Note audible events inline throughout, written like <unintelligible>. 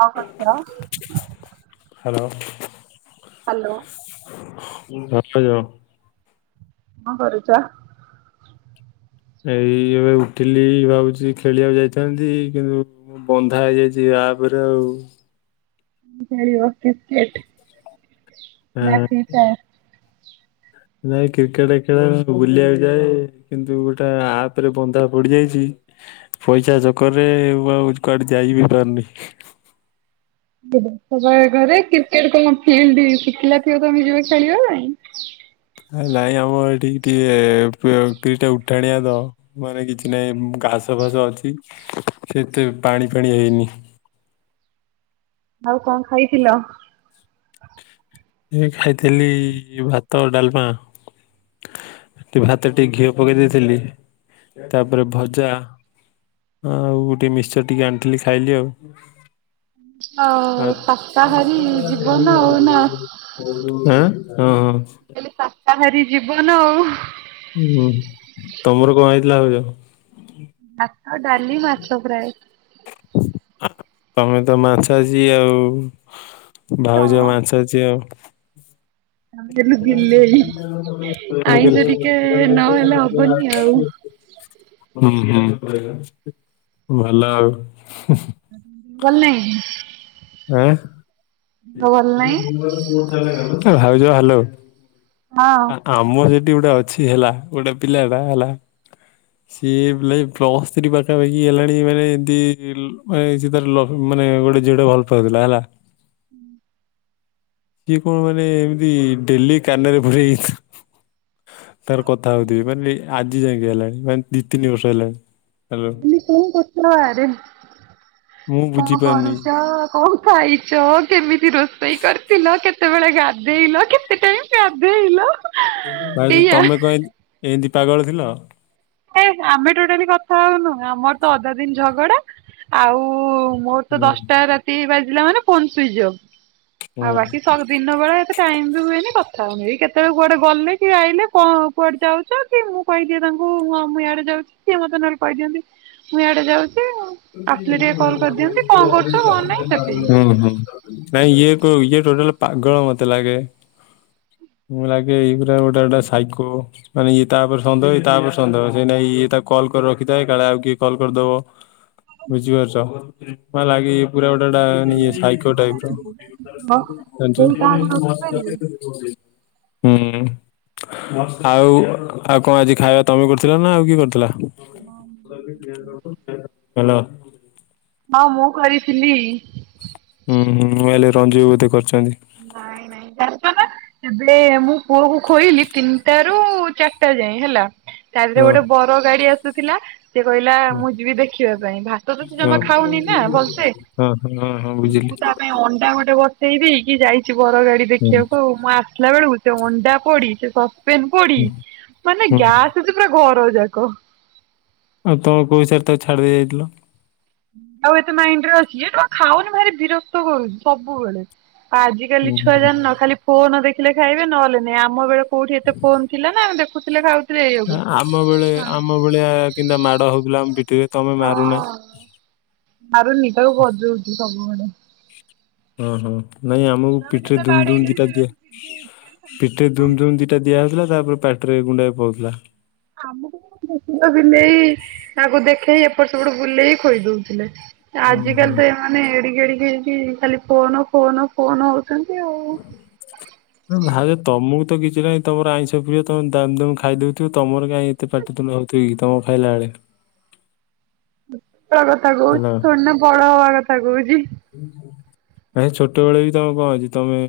କଣ କରୁଚ। Hello. Hello. ଭଲ ଯାଉ <unintelligible> କଣ କରୁଚ। ଏଇ ଏବେ ଉଠିଲି ଭାବୁଛି ଖେଳିବାକୁ ଯାଇଥାନ୍ତି କିନ୍ତୁ। ବନ୍ଧା ହେଇଯାଇଛି ଆପ୍ ରେ ଆଉ। ଖେଳିବ କ୍ରିକେଟ୍ ନାଁ ଆଁ, ଫ୍ରି ଫାଏଆର। ନାଇ କ୍ରିକେଟ୍ ଖେଳ ବୁଲିବାକୁ ଯାଏ କିନ୍ତୁ ଗୋଟେ ଆପ ରେ ବନ୍ଧା ପଡିଯାଇଛି। ପଇସା ଚକରେ ଆଉ କୁଆଡେ ଯାଇ ବି ପାରୁନି। ବା ଘରେ କ୍ରିକେଟ କଣ ଫିଲ୍ଡ ଶୁଖିଲା ଥିବ ତୁମେ ଯିବ ଖେଳିବା ପାଇଁ। ହେ ନାଇଁ ଆମର ଏଠିକି ଟିକେ କିଲିଟ ଉଠାଣିଆ ତ। ମାନେ କିଛି ନାହିଁ ଘାସ ଫାସ ଅଛି ସେତେ ପାଣି ଫାଣି ହେଇନି। ଆଉ କଣ ଖାଇଥିଲ। ଏ ଖାଇଥିଲି ଭାତ ଡାଲମା। ଭାତ ଟିକେ ପକେଇଦେଇଥିଲି ତା ପରେ ଭଜା। ଆଉ ଗୋଟେ ମିଶ୍ଚର ଟିକେ ଆଣିଥିଲି ଖାଇଲି ଆଉ। ଆଉ ଆ ତ। ଶାକାହାରୀ ଜୀବନ <unintelligible> ଆଉ ନା ଆଁ ହଁ ହଁ। କହିଲି ସାକାହାରୀ ଜୀବନ ଆଉ। ହୁଁ ତମର କଣ ଏଇଥିଲା ଅଵିକା। ଭାତ ଡାଲି ମାଛ ଫ୍ରାଏ। ତମେ ତ ମାଛା ଝି ଆଉ ହଁ ଭାଉଜ ମାଂସା ଝିଅ ଆଉ। ଆମେ ହେଲୁ <inaudible> ହଁ ବିଲେଇ। ହୁଁ ଆଇଁଷ ଟିକେ ନହେଲେ ହବନି ଆଉ। ଭଲ ଆଉ। ଭଲ ନାଇଁ। ଆ ଭଲ ନାହିଁ। ଭାଉଜ ହାଲ। ହଁ। ଆମ ସେଠି ଗୋଟେ ଅଛି ହେଲା ଗୋଟେ ପିଲା ଟା ହେଲା। ଯିଏ ବି ଲାଏ ପ୍ଲସ୍ ଥ୍ରୀ ପାଖାପାଖି ହେଲାଣି ମାନେ ଏମିତି ମାନେ ଲୋଭ ମାନେ ଯେ ଗୋଟେ ଝିଅ ଟି କୁ ଭଲ ପାଉ। ପାଉଥିଲା ହେଲା। <inaudible> ଯିଏ କଣ ମାନେ ଏମିତି ଡେଲି କାନରେ ଭରି ହେଇଚି। ତାର କଥା ହଉଥିବେ ମାନେ ଆଜି ଯାଇକି ହେଲାଣି ମାନେ ଦି ତିନି ବର୍ଷ ହେଲାଣି। ହ୍ୟାଲୋ ମାନେ କଉ କଥା ମୁଁ <unintelligible> କଣ ବୁଝିପାରୁନି କରୁଚ କଣ ଖାଇଛ କେମିତି ରୋଷେଇ କରିଥିଲ କେତେବେଳେ ଗାଧେଇଲ କେତେ ଟାଇମ୍ ଗାଧେଇଲ। ଭାଉଜ ଏଇଆ ତମେ କଣ ଏମିତି ପାଗଳ ଥିଲ। ହେ ଆମେ ଟୋଟାଲି କଥା ହଉନୁ। ଆମର ତ ଅଧା ଦିନି ଝଗଡା ଆଉ। ମୋର ତ ହୁଁ ଦଶଟା ରାତି ବାଜିଲା ମାନେ ଫୋନ ସୁଇଚଅଫ୍ ହୁଁ। ଆଉ ବାକି ସ ଦିନ ବେଳେ ଏତ। <unintelligible> କଥା ହଉନି, କେତେବେଳେ କୁଆଡେ ଗଲେ କି ଆଇଲେ, କଣ କୁଆଡେ ଯାଉଛ କି, ମୁଁ କହିଦିଏ ତାଙ୍କୁ। ହ ହଁ ମୁଁ ଇଆଡେ ଯାଉଛି ସିଏ ମତେ ନହେଲେ କହିଦିଅନ୍ତି ମୁଁ ଇଆଡେ ଯାଉଛି। ଆସିଲେ ଟିକେ କଲ୍ କରିଦିଅନ୍ତି କଣ ହଁ କରୁଛ ହଁ। କଣ ନାହିଁ ସେତିକି ନାଇଁ ଇଏ କ ଇଏ ଟୋଟାଲ ପାଗଳ ମତେ ଲାଗେ। ମୁଁ ଲାଗେ ଏଇ ପୁରା ଗୋଟେ ଗୋଟେ ସାଇକୋ। ମାନେ ଇଏ ତାପରେ ସନ୍ଦେହ ଇଏ ତାପରେ ସନ୍ଦହେ ସେଇ ନାଇଁ ଇଏ ତାକୁ କଲ୍ କରି ରଖିଥାଏ କାଳେ ଆଉ କିଏ କଲ୍ କରିଦବ। ବୁଝି ପାରୁଛ ଲାଗେ ପୁରା ଗୋଟା ଗୋଟା ସାଇକୋ ଟାଇପ୍ ର। ବ କେହି କାହାକୁ ରୋକିପାରିବେ? ହୁଁ। ଆଉ ଆଉ କଣ ଆଜି ଖାଇବା ତମେ କରୁଥିଲ ନା ଆଉ କିଏ କରିୁଥିଲା। ହଁ ହ୍ୟାଲୋ। ହଁ ମୁଁ କରିଥିଲି। ହୁଁ ହୁଁ ମୁଁ ହେଲେ ରଞ୍ଜି ବୋଉ ବୋଧେ କରିଛନ୍ତି। ନାଇଁ ନାଇଁ ଜାଣିଛ ନା। ଏବେ ମୁଁ ପୁଅ କୁ ଖୋଇଲି ତିନିଟା ରୁ ଚାରିଟା ଯାଏ ହେଲା। ତା ଦେହରେ ହଁ। ଗୋଟେ ବର ଗାଡି ଆସୁଥିଲା। ସେି କହିଲା ହଁ ମୁଁ ଯିବି ଦେଖିବା ପାଇଁ ଭାତ ତ ସେ ହଁ ଜମା ଖାଉନି ନା ଭଲସେ। ହଁ ହଁ ହଁ ହଁ ବୁଝିଲି ମୁଁ ତା ପାଇଁ ଅଣ୍ଡା ଗୋଟେ ବନେ ବସେଇକି ଯାଇଛି ବର ଗାଡି ହୁଁ ଦେଖିବାକୁ ଆଉ ମୁଁ ଆସିଲା ବେଳକୁ ସେ ଅଣ୍ଡା ପୋଡି ସେ ସସ ପେମ୍ପୁଡ଼ି ହୁଁ ମାନେ ହୁଁ। ଗ୍ୟାସ ହୋଉଛି ପୁରା ଘର ଯାକ। ଆଉ ତମ କୋଉ ହିସାବରେ ତାକୁ ଛାଡି ଦେଇ ଯାଇଥିଲ। ଆଉ ଏତେ ମାଇଣ୍ଡ ରେ ଅଛି ତ ଖାଉନି ଭାରି ବିରକ୍ତ କରୁଛି ସବୁବେଳେ। ଆଜି କାଲି ହୁଁ ଛୁଆ ହୁଁ ଜାଣିନ ନ ଖାଲି ଫୋନ ଦେଖିଲେ ଖାଇବେ ନହଲେ ନାଇ ଆମ ବେଳ କୋଉଠି ଏତେ ଫୋନ ଥିଲା ନା ଦେଖୁଥିଲେ ଖାଉ ଆମ ବଳେ ଆମ ଭଳିଆ କେମତିଆ ମାଡ ହଉଥିଲା ଆମ ପିଠିରେ ତମେ ମାରୁନା। ମାରୁନି ଟାକୁ ବଜଉଛି ସବୁବେଳେ। ଓ ହଁ ନାଇଁ ଆମକୁ ଛୁଆକୁ ପିଠରେ ଯେତେ ଧୁମ ଧୁମ୍ ବାଡେଇଲେ ବି ଦିଟା ସେ ଦିଆ ବେଶୀ ଜିଦି ହେଇଯିବେ। ପିଠରେ ଧୁମ୍ ଧୁମ୍ ଦିଟା ଟା ଦିଆ ହଉଥିଲା ତାପରେ ପାଟିରେ ଗୁଣ୍ଡା ପଉଥିଲା। ଆମକୁ କୁକୁର ବିଲେଇ ତାକୁ ଦେଖେଇି ଏପଟ ସବୁଠୁ ବୁଲେଇକି ଖୋଇ ଦଉଥିଲେ। ହୁଁ ହୁଁ ଆଜିକାଲି ତ ଏମାନେ ଏଡିକି ଏଡିକି ହେଇକି ଖାଲି ଫୋନ ଫୋନ ଫୋନ ହଉଛନ୍ତି ଆଉ। ଭାଉଜ ତମକୁ ତ କିଛି ନାହିଁ, ତମର ଆଇଁଷ ପ୍ରିୟ ତମେ ଦାମ ଦାମ ଖାଇଦଉଥିବ ତମର। କାଇଁ ଏତେ ପାଟ ତୁଣ୍ଡ ହଉଥିବ କି ତମ ଖାଇଲା ବେଳେ। ଛୋଟ ବେଳର କଥା ହେଲା ଥୋଡୀ ନା ବଡ ହବା କଥା କହୁଛି। ଆ ଛୋଟ ବେଳେ ବି ତମେ କଣ ଅଛି ତମେ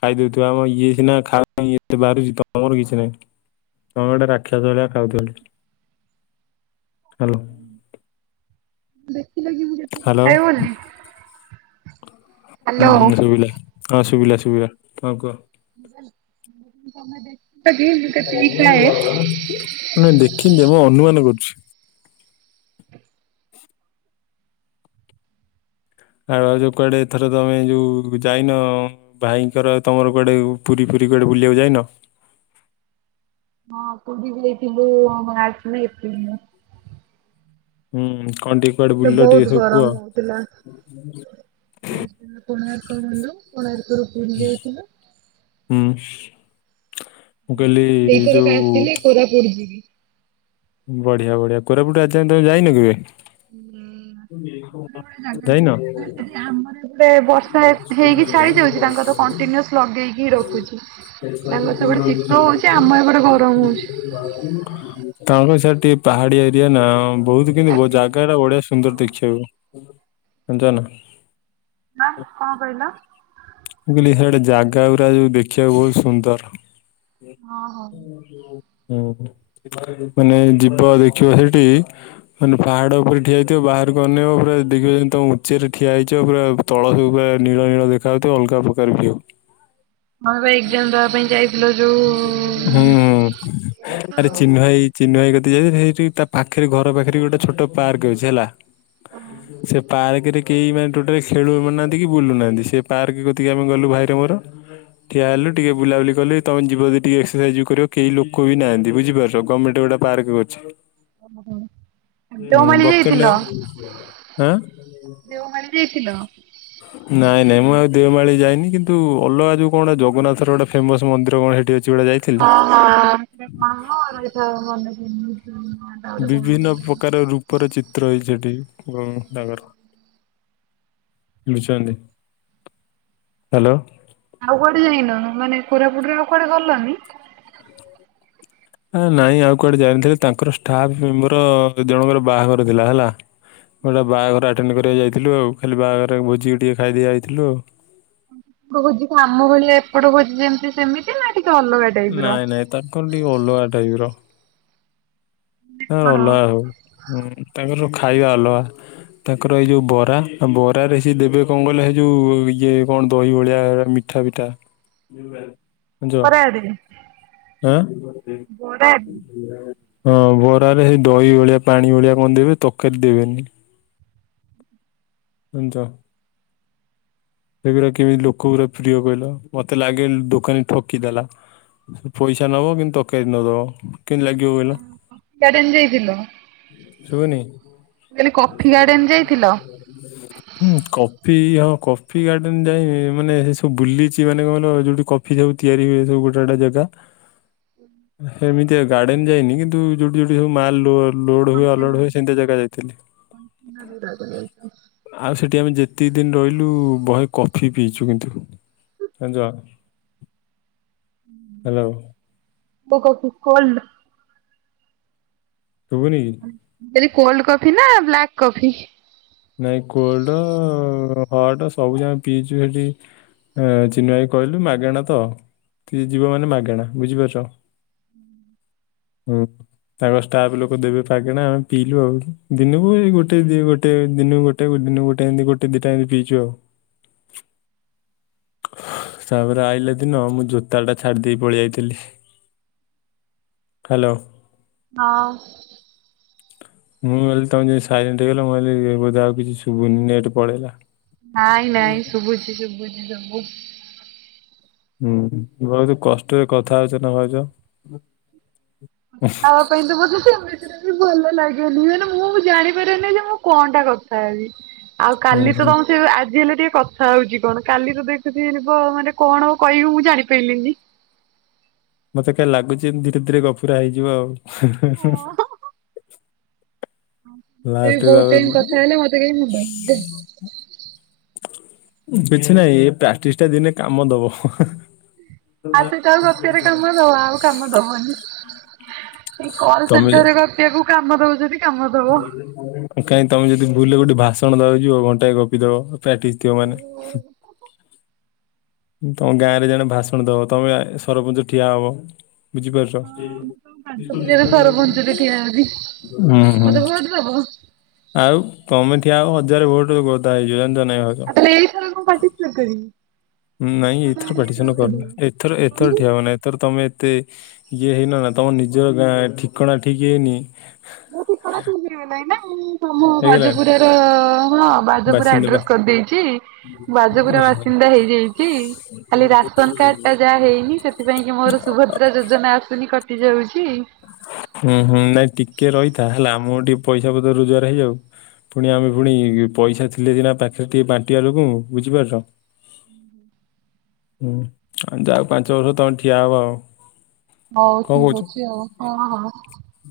ଖାଇଦଉ ଥିବ ଆମ ଇଏ ସି ନା ଖାଇବା ଇଏ ବାରୁଛି ତମର କିଛି ନାହିଁ। ତମେ ଗୋଟେ ରାକ୍ଷସ ଭଳିଆ ଖାଉଛ। ହ୍ୟାଲୋ। ଦେଖିଲେ କି ମୁ କେତିକୀ ହ୍ୟାଲୋ ଖାଏ ବୋଲି। ହୁଁ ହ୍ୟାଲୋ। ହୁଁ ମୁଁ ଶୁଭିଲା ହଁ ଶୁଭିଲା ଶୁଭିଲା କଣ କୁହ। ତମେ ଦେଖିଛ କୀ ମୁ କେତିକି ଖାଏ। <unintelligible> ନାଇଁ ଦେଖିନି ମୁଁ ଅନୁମାନ କରୁଛି। ଛାଡ଼ ଯୋଉ କୁଆଡେ ଏଥର ତମେ ଯୋଉ ଯାଇନ। ଭାଇଙ୍କର ତମର କୁଆଡ଼େ ପୁରୀ ଫୁରୀ କୁଆଡ଼େ ବୁଲିବାକୁ ଯାଇନ। ହଁ ପୁରୀ ଯାଇଥିଲୁ ଆନ୍ନିବେର୍ସରୀ ଦିନ। ହୁଁ କଣ ଟିକେ କୁଆଡେ ତ ବୁଲିଲ ବହୁତ ଟିକେ ସବୁ କୁହ। ଗରମ ହଉଥିଲା। ଫାଷ୍ଟ କୋଣାର୍କ ଗଲୁ କୋଣାର୍କ ରୁ ପୁରୀ ଯାଇଥିଲୁ। ହୁଁ ମୁଁ କଇଲି ଯୋଉ କୋରାପୁୁଟ ଯିବି। ବଢିଆ ବଢିଆ କୋରାପୁଟୁ ଆଜି ଯାଏଁ ତମେ ଯାଇନ କେବେ। ହୁଁ। ଯାଇନ? ନା ଆମର ଏପଟେ ବର୍ଷା ହେଇକି ଛାଡି ଯାଉଛି ତାଙ୍କର କଣ୍ଟିନ୍ୟୁଅସ୍ ଲଗେଇକି ରଖୁଛି ତାଙ୍କର ସେପଟେ ଶୀତ ହେଉଚି ଆମ ଏପଟେ ଗରମ ହେଉଚି। ତାଙ୍କ ର ସିଆଡେ ଟିକେ ପାହାଡି ଏରିଆ ନା ବହୁତ କିନ୍ତୁ ଜାଗାଟା ବଢିଆ ଶୁ ସୁନ୍ଦର ଦେଖିଆକୁ ଜାଣିଚ ନା। ଆଁ କଣ କହିଲ? ମୁଁ କହିଲି ସିଆଡେ ଜାଗା ଗୁରା ଯୋଉ ଦେଖିଆକୁ ବହୁତ ସୁନ୍ଦର। ହଁ ହଉ। ହଁ ହୁଁ ହୁଁ ମାନେ ଯିବ ଦେଖିବ ସେଇଠି ମାନେ ପାହାଡ଼ ଉପରେ ଠିଆ ହେଇଥିବ ବାହାରକୁ ଅନେଇବ ପୁରା ଦେଖିବ ଯେ ତମେ ଉଚ୍ଚରେ ଠିଆ ହେଇଚ ପୁରା ତଳ ବି ପୁରା ନୀଳ ନୀଳ ଦେଖା ଯାଉଥିବ ଅଲଗା ପ୍ରକାର ଭ୍ୟୁ। ଆମେ ବା ଏକ୍ଜାମ ଦବା ପାଇଁ ଯାଇଥିଲ ଯୋଉ ହୁଁ। ଆରେ ଚିନୁ ଭାଇ ଚିନୁ ଭାଇ କତିକି ଯାଇଥି ସେଇଠି ତା ପାଖରେ ଘର ପାଖରେ ଗୋଟେ ଛୋଟ ପାର୍କ ଅଛି ହେଲା। ସେ ପାର୍କରେ କେହି ମାନେ ଟୋଟାଲି ଖେଳୁ ନାହାନ୍ତି କି ବୁଲୁନାହାନ୍ତି ସେ ପାର୍କ କତିକି ଆମେ ଗଲୁ ଭାଇର ମୋର ଠିଆ ହେଲୁ ଟିକେ ବୁଲାବୁଲି କଲୁ ତମେ ଯିବ ଯଦି ଟିକେ ଏକସରସାଇଜ ବି କରିବ କେହି ଲୋକ ବି ନାହାନ୍ତି ବୁଝିପାରୁଛ ଗମେଣ୍ଟ ଗୋଟା ପାର୍କ କରିଚି। ହଁ ଦେଓମାଳି ବକେଟ ଯାଇଥିଲ ନାଗୁରୁ ଆଁ। ଦେଓମାଳି ଯାଇଥିଲ। ନାଇଁ ନାଇଁ ମୁଁ ଆଉ ଦେଓମାଳି ଯାଇନି କିନ୍ତୁ ଅଲଗା ଯଉ କଣ ଜଗନ୍ନାଥର ଗୋଟା ଫେମସ ମନ୍ଦିର କଣ ସେଠି ଅଛି ଗୋଟେ ଯାଇ ହଁ ହଁ ସେ କଣ ମ ସେଟା ମନେ ପଡୁନି। ଟା ଗୋଟେ କଣ ବିଭିନ୍ନ ପ୍ରକାର ରୂପରେ ଚିତ୍ର ହେଇଛି ସେଠି ହୁଁ ତାଙ୍କର। ବୁଝୁଛନ୍ତି ହ୍ୟାଲୋ। ଆଉ କୁଆଡେ ଯାଇନ ମାନେ କୋରାପୁଟରେ ଆଉ କୁଆଡେ ଗଲନି। ହଁ ନାଇଁ ଆଉ କୁଆଡେ ଯାଇନଥିଲି ତାଙ୍କର ଷ୍ଟାଫ ମେମ୍ବର ଦି ଜଣଙ୍କର ବାହାଘର ଥିଲା ହେଲା। ଗୋଟା ବାହାଘର ଆଟେଣ୍ଡ କରିବାକୁ ଯାଇଥିଲୁ ଆଉ ଖାଲି ବାହାଘର ଭୋଜିିକି ଟିକେ ଖାଇଦେଇ ଆଇଥିଲୁ ଆଉ। ତାଙ୍କ ଭୋଜିଟା ଆମ ଭଳିଆ ଏପଟ ଭୋଜି ଯେମିତି ସେମିତି ନା ଟିକେ ଅଲଗା। ଟାଇପ ର? ନାଇଁ ନାଇଁ ତାଙ୍କର ଟିକେ ଅଲଗା ଟାଇପର। ତାଙ୍କର କଣ ଅଲଗା ହଉ ହୁଁ ତାଙ୍କର ଖାଇବା ଅଲଗା। ତାଙ୍କର ଏଇ ଯୋଉ ବରା ବରାରେ ସିଏ ଦେବେ କଣ କହିଲ ସେଇ ଯୋଉ ଇଏ କଣ ଦହି ଭଳିଆ ମି ମୀଠା ପିଠା ଜାଣିଛ ବରାରେ। ଆଁ ବରାରେ। ହଁ ବରାରେ ସେଇ ଦହି ଭଳିଆ ପାଣି ଭଳିଆ କଣ ଦେବେ ତରକାରୀ ଦେବେନି। <unintelligible> ସେଗୁରା କେମିତି ଲୋକ ପୁରା ପ୍ରିୟ କହିଲ ମତେ ଲାଗେ ଦୋକାନୀ ଠକିଦେଲା। ପଇସା ନବ କିନ୍ତୁ ତରକାରୀ ନଦବ କିନ୍ତି ଲାଗ ଗାର୍ଡେନ ଯାଇଥିଲ। ଶୁବୁନି। ମୁଁ କଇଲି କଫି ଗାର୍ଡେନ ଯାଇଥିଲ। ହୁଁ କଫି ହ କ କଫି ଗାର୍ଡ଼େନ୍ ଯାଇଁ ମାନେ ସେ ସବୁ ବୁଲୁଚି ମାନେ କ କଇଲ ଯୋଉଠି କଫି ସବୁ ତିଆରି ହୁଏ ସବୁ ଗୋଟା ଗୋଟା ଜାଗା। <unintelligible> ଏମିତିଆ ଗାର୍ଡେନ୍ ଯାଇନି କିନ୍ତୁ ଯୋଉଠି ଯୋଉଠି ସବୁ ମାଲ ଲୋଡ ହୁଏ ଅଲୋଡ଼ ହୁଏ ସେମିତି ଜାଗା ଯାଇଥିଲି। <unintelligible> ଆଉ ସେଠି ଆମେ ଯେତିକି ଦିନ ରହିଲୁ ବହେ କଫି ପିଇଛୁ କିନ୍ତୁ। ହେଲୋ। କୋଲଡ <unintelligible> ସୁବୁନି କି? ଯଦି କୋଲଡ କଫି ନା ବ୍ଲାକ୍ କଫି? ନାଇଁ କୋଲଡ ହଟ ସବୁ ଜାକ ପିଇଛୁ ସେଠି ହ ଚିନ ଭାଇ କହିଲୁ ମାଗେଣା ତ। କି ଜୀବ ମାନେ ମାଗେଣା ବୁଝିପାରୁଛ ହୁଁ। ତାଙ୍କ ଷ୍ଟାଫ ଲୋକ ଦେବେ ମାଗଣା ଆମେ ପିଇଲୁ ଆଉ ଦିନକୁ ଏ ଗୋଟେ ଦି ଗୋଟେ ଦିନକୁ ଗୋଟେ ଦିନକୁ ଗୋଟେ ଏମତି ଗୋଟା ଦିଟା ଏମତି ପିଇଛୁ ଆଉ। ତାପରେ ଆଇଲା ଦିନ ମୁଁ ଜୋତା ଟା ଛାଡି ଦେଇେ ପଳେଇ ଯାଇଥିଲି। ହେଲୋ। ହଁ। ମୁଁ କହିଲି ତମେ ଯିମି ସାଇଲେଣ୍ଟ ହେଇଗଲା ମୁଁ ଭାବିଲି ବୋଧେ ଆଉ କିଛି ଶୁଭୁ ନି ନେଟ ପଳେଇଲା। ନାଇଁ ନାଇଁ ଶୁଭୁଛି ଶୁଭୁଛି ସବୁ। ହୁଁ ବହୁତ କଷ୍ଟରେ କଥା ଅଛ ନା ଭାଉଜ୍। ଖବା ପାଇଁ ତ ବଝ ସେ <unintelligible> ବି ଭଲ ଲାଗେନି ମାନେ ମୁଁ ଜାଣିପାରେନି ଯେ ମୁଁ କଣ ଟା କଥା ହେବି। ଆଉ ହୁଁ କାଲି ତ ହୁଁ କଣ ସେ ଆଜି ହେଲେ ଟିକେ କଥା ହଉଛି କଣ କାଲି ତ ଦେଖୁଛିିବ ମାନେ କଣ କହିବୁ ମୁଁ ଜାଣିପାରିଲିନି। ମତେ କାହି ଲାଗୁଛି ଧୀରେ ଧୀରେ ଗଫୁରା ହେଇଯିବ ଆଉ। ସେ ଲାଷ୍ଟେ ତା ବହୁତ ଟାଇମ କଥା ହେଲେ ମତେ କାଇଁ ମୁଣ୍ଡ କିଛି ନାଇଁ ଏ ପ୍ରାକ୍ଟିସ ଟା ଦିନେ କାମ ଦବ। ଆ ସେଟା ଆଉ ବାତ୍ୟରେ କାମ ଦବା ଆଉ କାମ ଦବନି କ ତମେ ସେଟରରେ ସେକୁ କାମ ଦଉଛନ୍ତି। କାମ ଦବ। କାହିଁ ତମେ ଯଦି ଭୁଲ ଗୋଟେ ଭାଷଣ ଦବାକୁ ଯିବ ଘଣ୍ଟାଏ ଗପି ଦବ। ପାର୍ଟିସ ଥିବ ମାନେ। ତମ ଗାଁ ରେ ଜଣେ ଭାଷଣ ଦବ ତମେ ସରପଞ୍ଚ ଠିଆ ହବ। କାଠ ପୂଜାରେ ବୁଝିପାରୁଛ ସରପଞ୍ଚରେ ଠିଆ ହେବି ହୁଁ। ହୁଁ। ମତେ ବହୁତ ହବ। ଆଉ ତମେ ଠିଆ ହବ ହଜାର ଭୋଟ ଗଦା ହେଇ ଯିବ ଜାଣିଛ ନା ନାଇଁ। ଏ ସର କଣ ପାଠଛି ନା କି। <unintelligible> ନାଇଁ ଏଥର ପାଟିସନ କରୁନ ଏଥର ଏଥର ଠିଆ ହବ ନା। ତର ତମେ ଏତେ ଇଏ ହେଇନ ନା ତମ ନିଜ ଗାଁ ଠିକଣା ଠିକ ହେଇନି। ମୋ ଠିକଣା ରିଲାଣି ନା ମୁଁ ତମ ହେଇଗଲାଣି ଭାଜପୁର ର ହଁ। <unintelligible> ବାଜ ପୁରା ବାସିନ୍ଦା ବା ଆଡ୍ରେସ କରିଦେଇଛି ବାଜପୁରା ଓହୋ ବାସିନ୍ଦା ହେଇଯାଇଛି। ଖାଲି ରାସନ କାର୍ଡ ଟା ଯାହା ହେଇନି ସେଥିପାଇଁ କି ମୋର ସୁଭଦ୍ରା ଯୋଜନା ଆସୁନି କଟି ଟି ଯାଉଛି। ହୁଁ ହୁଁ ନାଇଁ ଟିକେ ରହିଥା ହେଲା ଆମ ଟିକେ ପଇସା ପତ୍ର ରୋଜଗାର ହେଇଯାଉ। ପୁଣି ଆମେ ପୁଣି ପଇସା ଥିଲେ ସିନା ପାଖରେ ଟିକେ ବାଣ୍ଟିବା ଲୋକମାନଙ୍କୁ ବୁଝିପାରଛ। ହୁଁ ହୁଁ। ହୁଁ ଆଉ ଯାଉ ପାଞ୍ଚ ବର୍ଷ ତମେ ଠିଆ ହବ। ହଉ କଣ କହୁଛ? ଠିକ ଅଛି ଆଉ ହଁ ହଁ।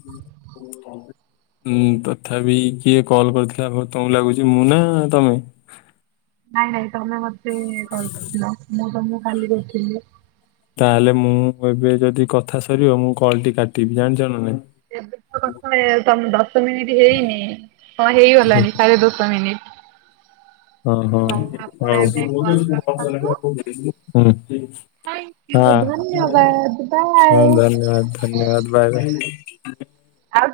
<unintelligible> ଉୁଁ ତଥାପି କିଏ କଲ୍ କରିଥିଲା ହଉ ତମ ଲାଗୁଛି ମୁଁ ନା ତମେ? ନାଇଁ ନାଇଁ ତମେ ମତେ କଲ୍ କରଥିଲ ମୁଁ ତମକୁ କାଲି କରିଥିଲି। ତାହେଲେ ମୁଁ ଏବେ ଯଦି କଥା ସରିବ ମୁଁ କଲ ଟି କାଟିବି ଜାଣିଛ ନା ନାଇଁ। ଏବେ ତ କଥା ଏ ତମ ଦଶ ମିନିଟ ହେଇନି। ହଁ ହେଇଗଲାଣି ସାଢେ ଦଶ ମିନିଟ। ହଁ ହଁ ହଉ ଆପଣ ହଉ ଏବେ ହୁଁ। କଲ ହଁ ରଖନ୍ତୁ। ହଁ ଥ୍ୟାଙ୍କ ୟୁ ଧନ୍ୟବାଦ ବାଏ। ଧନ୍ୟବାଦ ଧନ୍ୟବାଦ ବାଏ ବାଏ। ଆଉ